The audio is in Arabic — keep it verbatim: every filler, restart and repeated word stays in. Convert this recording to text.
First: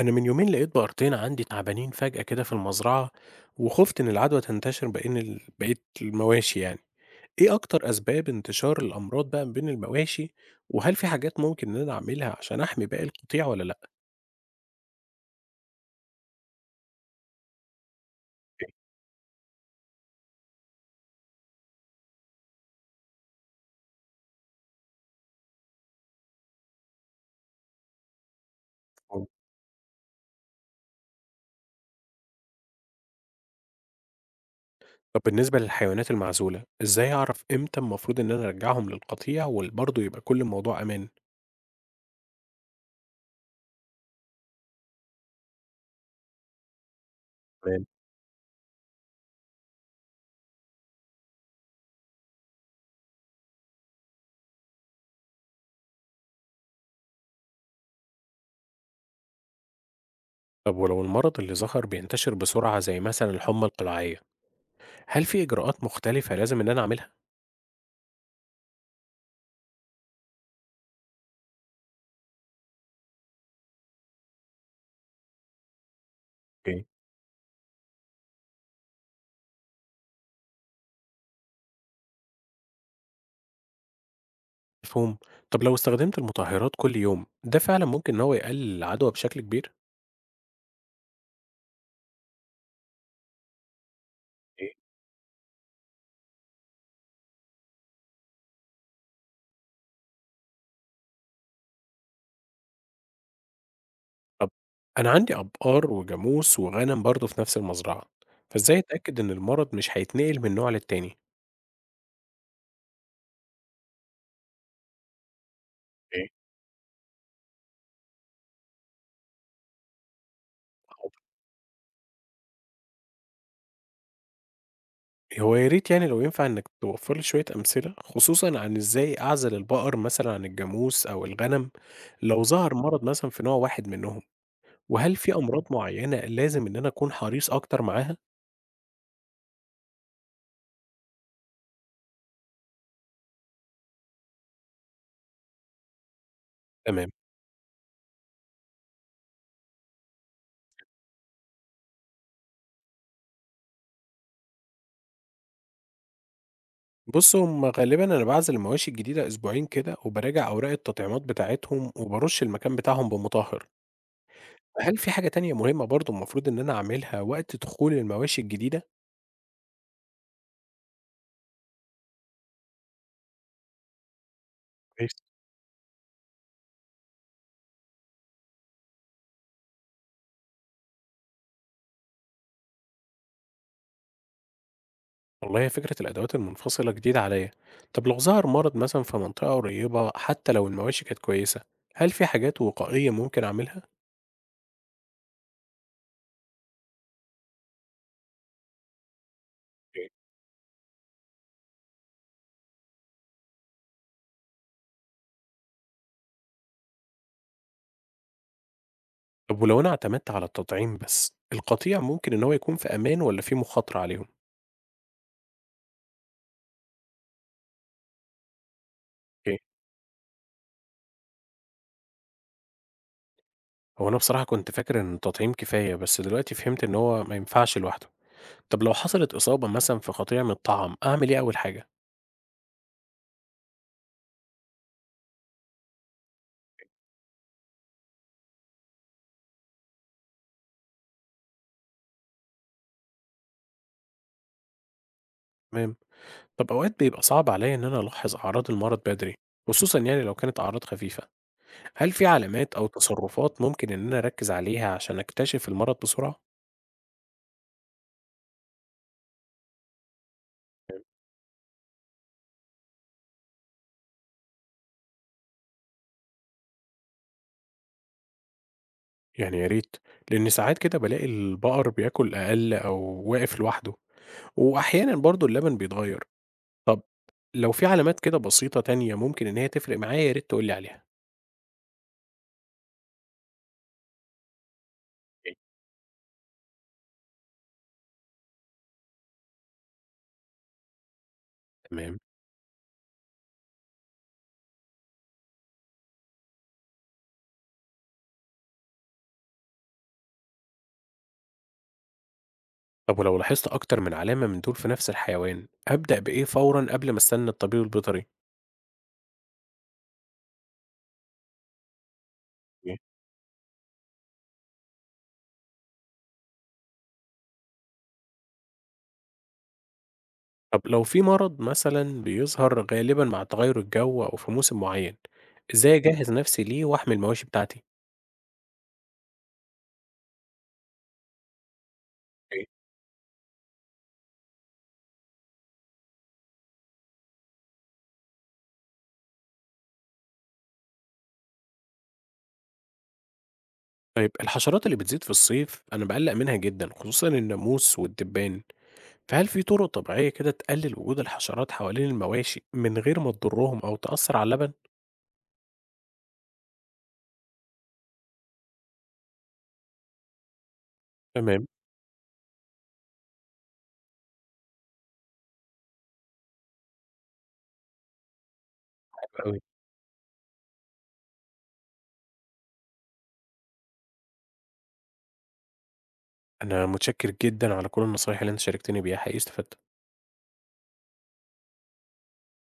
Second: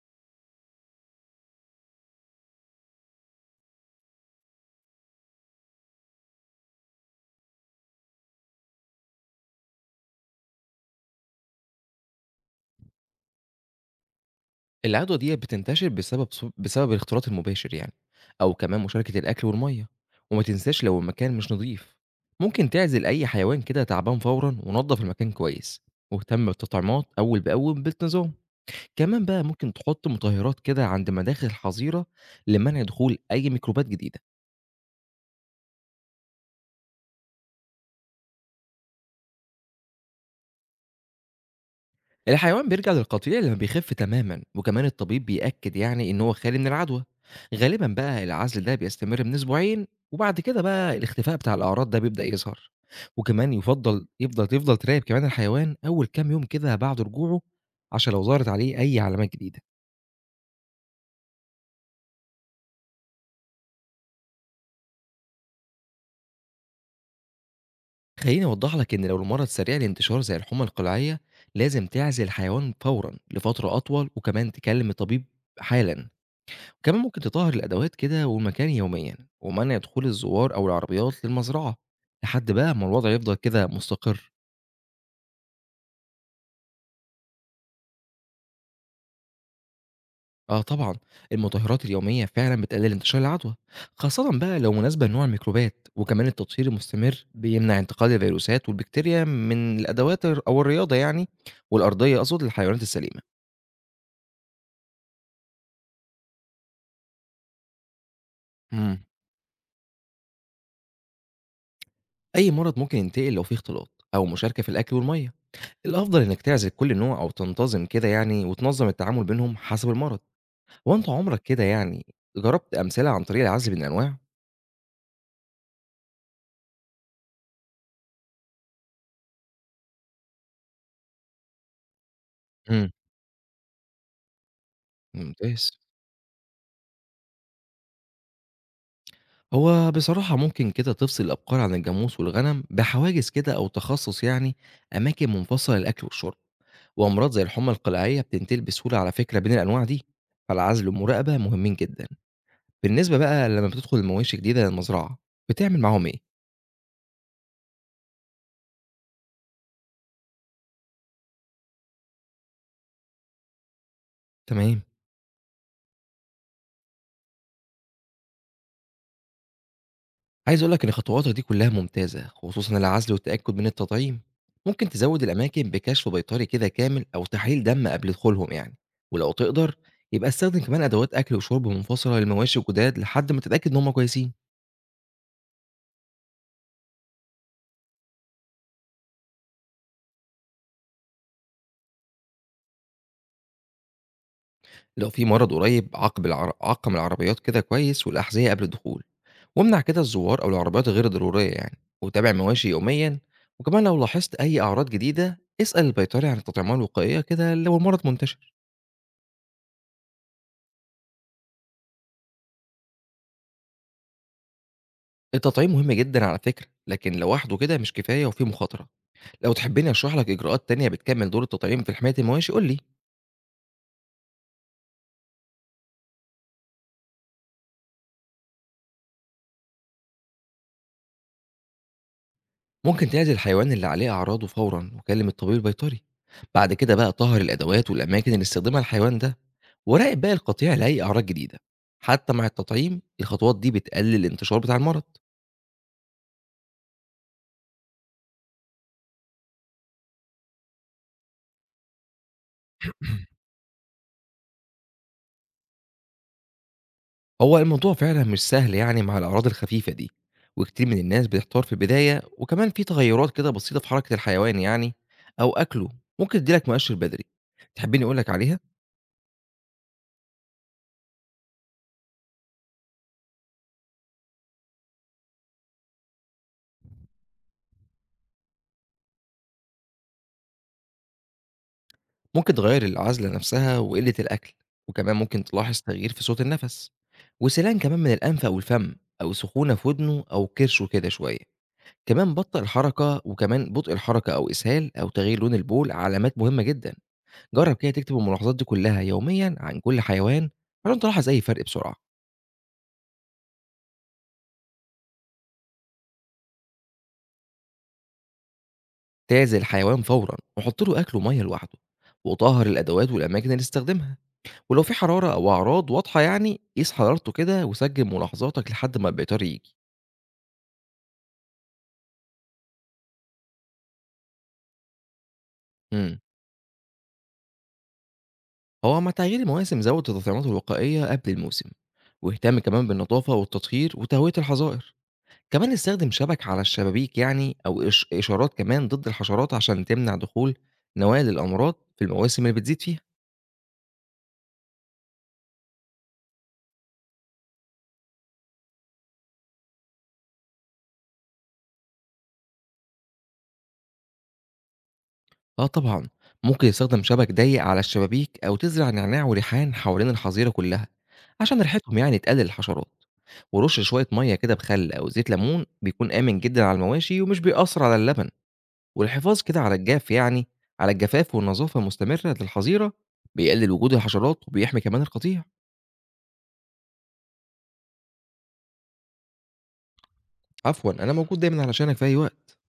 أنا من يومين لقيت بقرتين عندي تعبانين فجأة كده في المزرعة وخفت إن العدوى تنتشر بين ال... بقية المواشي يعني، إيه أكتر أسباب انتشار الأمراض بقى بين المواشي؟ وهل في حاجات ممكن إن أنا أعملها عشان أحمي باقي القطيع ولا لأ؟ العدوى ديّة بتنتشر بسبب ص بسبب الاختلاط المباشر يعني، أو كمان مشاركة الأكل والمَيّة، وما تنساش لو المكان مش نضيف، ممكن تعزل أي حيوان كده تعبان فورًا ونضّف المكان كويس، واهتم بالتطعيمات أول بأول بانتظام، كمان بقى ممكن تحط مطهّرات كده عند مداخل الحظيرة لمنع دخول أي ميكروبات جديدة. طب بالنسبة للحيوانات المعزولة، إزاي أعرف إمتى المفروض إن أنا أرجعهم للقطيع وبرضه يبقى كل الموضوع أمان؟ الحيوان بيرجع للقطيع لما بيخف تماما وكمان الطبيب بيأكد يعني إن هو خالي من العدوى، تمام. غالبا بقى العزل ده بيستمر من أسبوعين وبعد كده بقى الاختفاء بتاع الأعراض ده بيبدأ يظهر. وكمان يفضل يفضل تفضل تراقب كمان الحيوان أول كام يوم كده بعد رجوعه عشان لو ظهرت عليه أي علامات جديدة. طب ولو المرض اللي ظهر بينتشر بسرعة زي مثلا الحمى القلاعية، هل في إجراءات مختلفة لازم إن أنا أعملها؟ خليني أوضح لك إن لو المرض سريع الانتشار زي الحمى القلعية لازم تعزل الحيوان فورا لفترة أطول وكمان تكلم الطبيب حالا. كمان ممكن تطهّر الأدوات كده والمكان يوميًا، ومنع دخول الزوّار أو العربيات للمزرعة، لحد بقى ما الوضع يفضل كده مستقر. مفهوم. طب لو استخدمت المطهّرات كل يوم، ده فعلًا ممكن إن هو يقلل العدوى بشكل كبير؟ آه طبعًا، المطهّرات اليومية فعلًا بتقلل انتشار العدوى، خاصةً بقى إيه؟ لو مناسبة لنوع الميكروبات، وكمان التطهير المستمر بيمنع انتقال الفيروسات والبكتيريا من الأدوات الر أو الرياضة يعني والأرضية أقصد للحيوانات السليمة. طب أنا عندي أبقار وجاموس وغنم برضه في نفس المزرعة، فإزاي إمم. أتأكد إن المرض مش هيتنقل من نوع للتاني؟ أي مرض ممكن ينتقل لو في اختلاط أو مشاركة في الأكل والمَيّة، الأفضل إيه؟ إنك تعزل كل نوع أو تنتظم كده يعني وتنظّم التعامل بينهم حسب المرض. هو أنت عمرك كده يعني جرّبت أمثلة عن طريق العزْل من الأنواع؟ هو يا ريت يعني لو ينفع إنك توفّر لي شوية أمثلة، خصوصًا عن إزاي أعزل البقر مثلًا عن الجاموس أو الغنم لو ظهر إمم. مرض مثلًا في نوع واحد منهم، وهل في أمراض ممتاز. معيّنة لازم إن أنا أكون حريص أكتر معاها؟ هو بصراحة ممكن كده تفصِل الأبقار عن الجاموس والغنم بحواجز كده أو تخصُّص يعني أماكن منفصلة للأكل والشُرب، تمام. وأمراض زي الحُمّى القلعية بتنتقل بسهولة على فكرة بين الأنواع دي، فالعزْل والمراقبة مهمين جدًا. بالنسبة بقى لمّا بتدخُل المواشي جديدة للمزرعة، بتعمل معاهم إيه؟ بُص، هم غالبًا أنا باعزل المواشي الجديدة أسبوعين كده، وباراجع أوراق التطعيمات بتاعتهم، وبارُش المكان بتاعهم بمطهّر. تمام. هل في حاجة تانية مهمة برضه المفروض إن أنا أعملها وقت دخول المواشي الجديدة؟ عايز أقول لك إن خطواتك دي كلها ممتازة، خصوصًا العزل والتأكد من التطعيم. ممكن كويس. تزود الأماكن بكشف بيطري كده كامل أو تحاليل دم قبل دخولهم يعني، ولو تقدر يبقى استخدم كمان أدوات أكل وشرب منفصلة للمواشي الجداد لحد ما تتأكد إن هم كويسين. والله هي فكرة الأدوات المنفصلة جديدة عليَّ. طب لو ظهر مرض مثلًا في منطقة قريبة حتى لو المواشي كانت كويسة، هل في حاجات وقائية ممكن أعملها؟ لو في مرض قريب عاقب العر... عقم العربيات كده كويس والأحذية قبل الدخول، وامنع كده أوكي. الزوار أو العربيات غير الضرورية يعني، وتابع المواشي يوميًا. وكمان لو لاحظت أي أعراض جديدة اسأل البيطري عن التطعيمات الوقائية كده لو المرض منتشر. طب ولو أنا اعتمدت على التطعيم بس، القطيع ممكن إن هو يكون في أمان والّا في مخاطرة عليهم؟ التطعيم مهم جدًا على فكرة، لكن لوحده كده مش كفاية وفيه مخاطرة. لو أوكي. تحبّني أشرح لك إجراءات تانية بتكمّل دور التطعيم في حماية المواشي قُل لي. هو أنا بصراحة كنت فاكر إن التطعيم كفاية، بس دلوقتي فهمت إن هو ما ينفعش لوحده. طب لو حصلت إصابة مثلًا في قطيع من الطعام، أعمل إيه أول حاجة؟ ممكن تعزل الحيوان اللي عليه أعراضه فورًا وكلّم الطبيب البيطري. بعد كده بقى طهّر الأدوات والأماكن اللي استخدمها الحيوان ده، وراقب بقى القطيع لأي أعراض جديدة. حتى مع التطعيم الخطوات دي بتقلل الانتشار بتاع المرض. تمام. طب أوقات بيبقى صعب عليّا إن أنا ألاحظ أعراض المرض بدري، خصوصًا يعني لو كانت أعراض خفيفة. هل في علامات أو تصرفات ممكن إن أنا أركز عليها عشان أكتشف المرض بسرعة؟ هو الموضوع فعلا مش سهل يعني مع الأعراض الخفيفة دي، وكتير من الناس بتحتار في البداية، وكمان في تغيرات كده بسيطة في حركة الحيوان يعني أو أكله ممكن تديلك مؤشر بدري. تحبيني أقولك عليها؟ يعني يا ريت، لأن ساعات كده بالاقي البقر بياكل أقل أو واقف لوحده، وأحيانًا برضه اللبن بيتغير. طب لو في علامات كده بسيطة تانية ممكن إن هي تفرق معايا، يا ريت تقول لي عليها. ممكن تغير العزلة نفسها وقلة الأكل، وكمان ممكن تلاحظ تغيير في صوت النفس وسلان كمان من الأنف أو الفم، أو سخونة في ودنه أو كرشه كده شوية. تمام. كمان بطء الحركة وكمان بطء الحركة أو إسهال أو تغيير لون البول علامات مهمة جدا. جرب كده تكتب الملاحظات دي كلها يوميا عن كل حيوان عشان تلاحظ اي فرق بسرعه. طب ولو لاحظت أكتر من علامة من دول في نفس الحيوان، أبدأ بإيه فورًا قبل ما أستنى الطبيب البيطري؟ تعزل الحيوان فورا وحط له اكل وميه لوحده، وطهر إيه؟ الادوات والاماكن اللي استخدمها، ولو في حراره او اعراض واضحه يعني قيس حرارته كده وسجل ملاحظاتك لحد ما البيطار يجي. طب لو في مرض مثلًا بيظهر غالبًا مع تغير الجو أو في موسم معين، إزاي امم. أجهز نفسي ليه وأحمي المواشي بتاعتي؟ هو مع تغيير المواسم زود التطعيمات الوقائيه قبل الموسم، واهتم إيه؟ كمان بالنظافه والتطهير وتهويه الحظائر. كمان استخدم شبك على الشبابيك يعني، او إش- اشارات كمان ضد الحشرات عشان تمنع دخول نوال الامراض في المواسم اللي بتزيد فيها. طيب الحشرات اللي بتزيد في الصيف أنا بقلق منها جدا خصوصًا الناموس والدبان، فهل في طرق طبيعية كده تقلل وجود الحشرات حوالين المواشي من غير ما تضرهم أو تأثر على اللبن؟ آه طبعًا، ممكن يستخدم شبك ضيّق على الشبابيك أو تزرع نعناع وريحان حوالين الحظيرة كلها، عشان تمام. ريحتهم يعني تقلل الحشرات، ورش شوية مَيّة كده بخل أو زيت ليمون بيكون آمن جدًا على المواشي ومش بيأثّر على اللبن، والحفاظ حلو أوي. كده على الجاف يعني على الجفاف والنظافة المستمرة للحظيرة بيقلل وجود الحشرات وبيحمي كمان القطيع. أنا متشكر جدا على كل النصايح اللي أنت شاركتني بيها، حقيقي استفدت. عفوًا، أنا موجود دايمًا علشانك في أي وقت.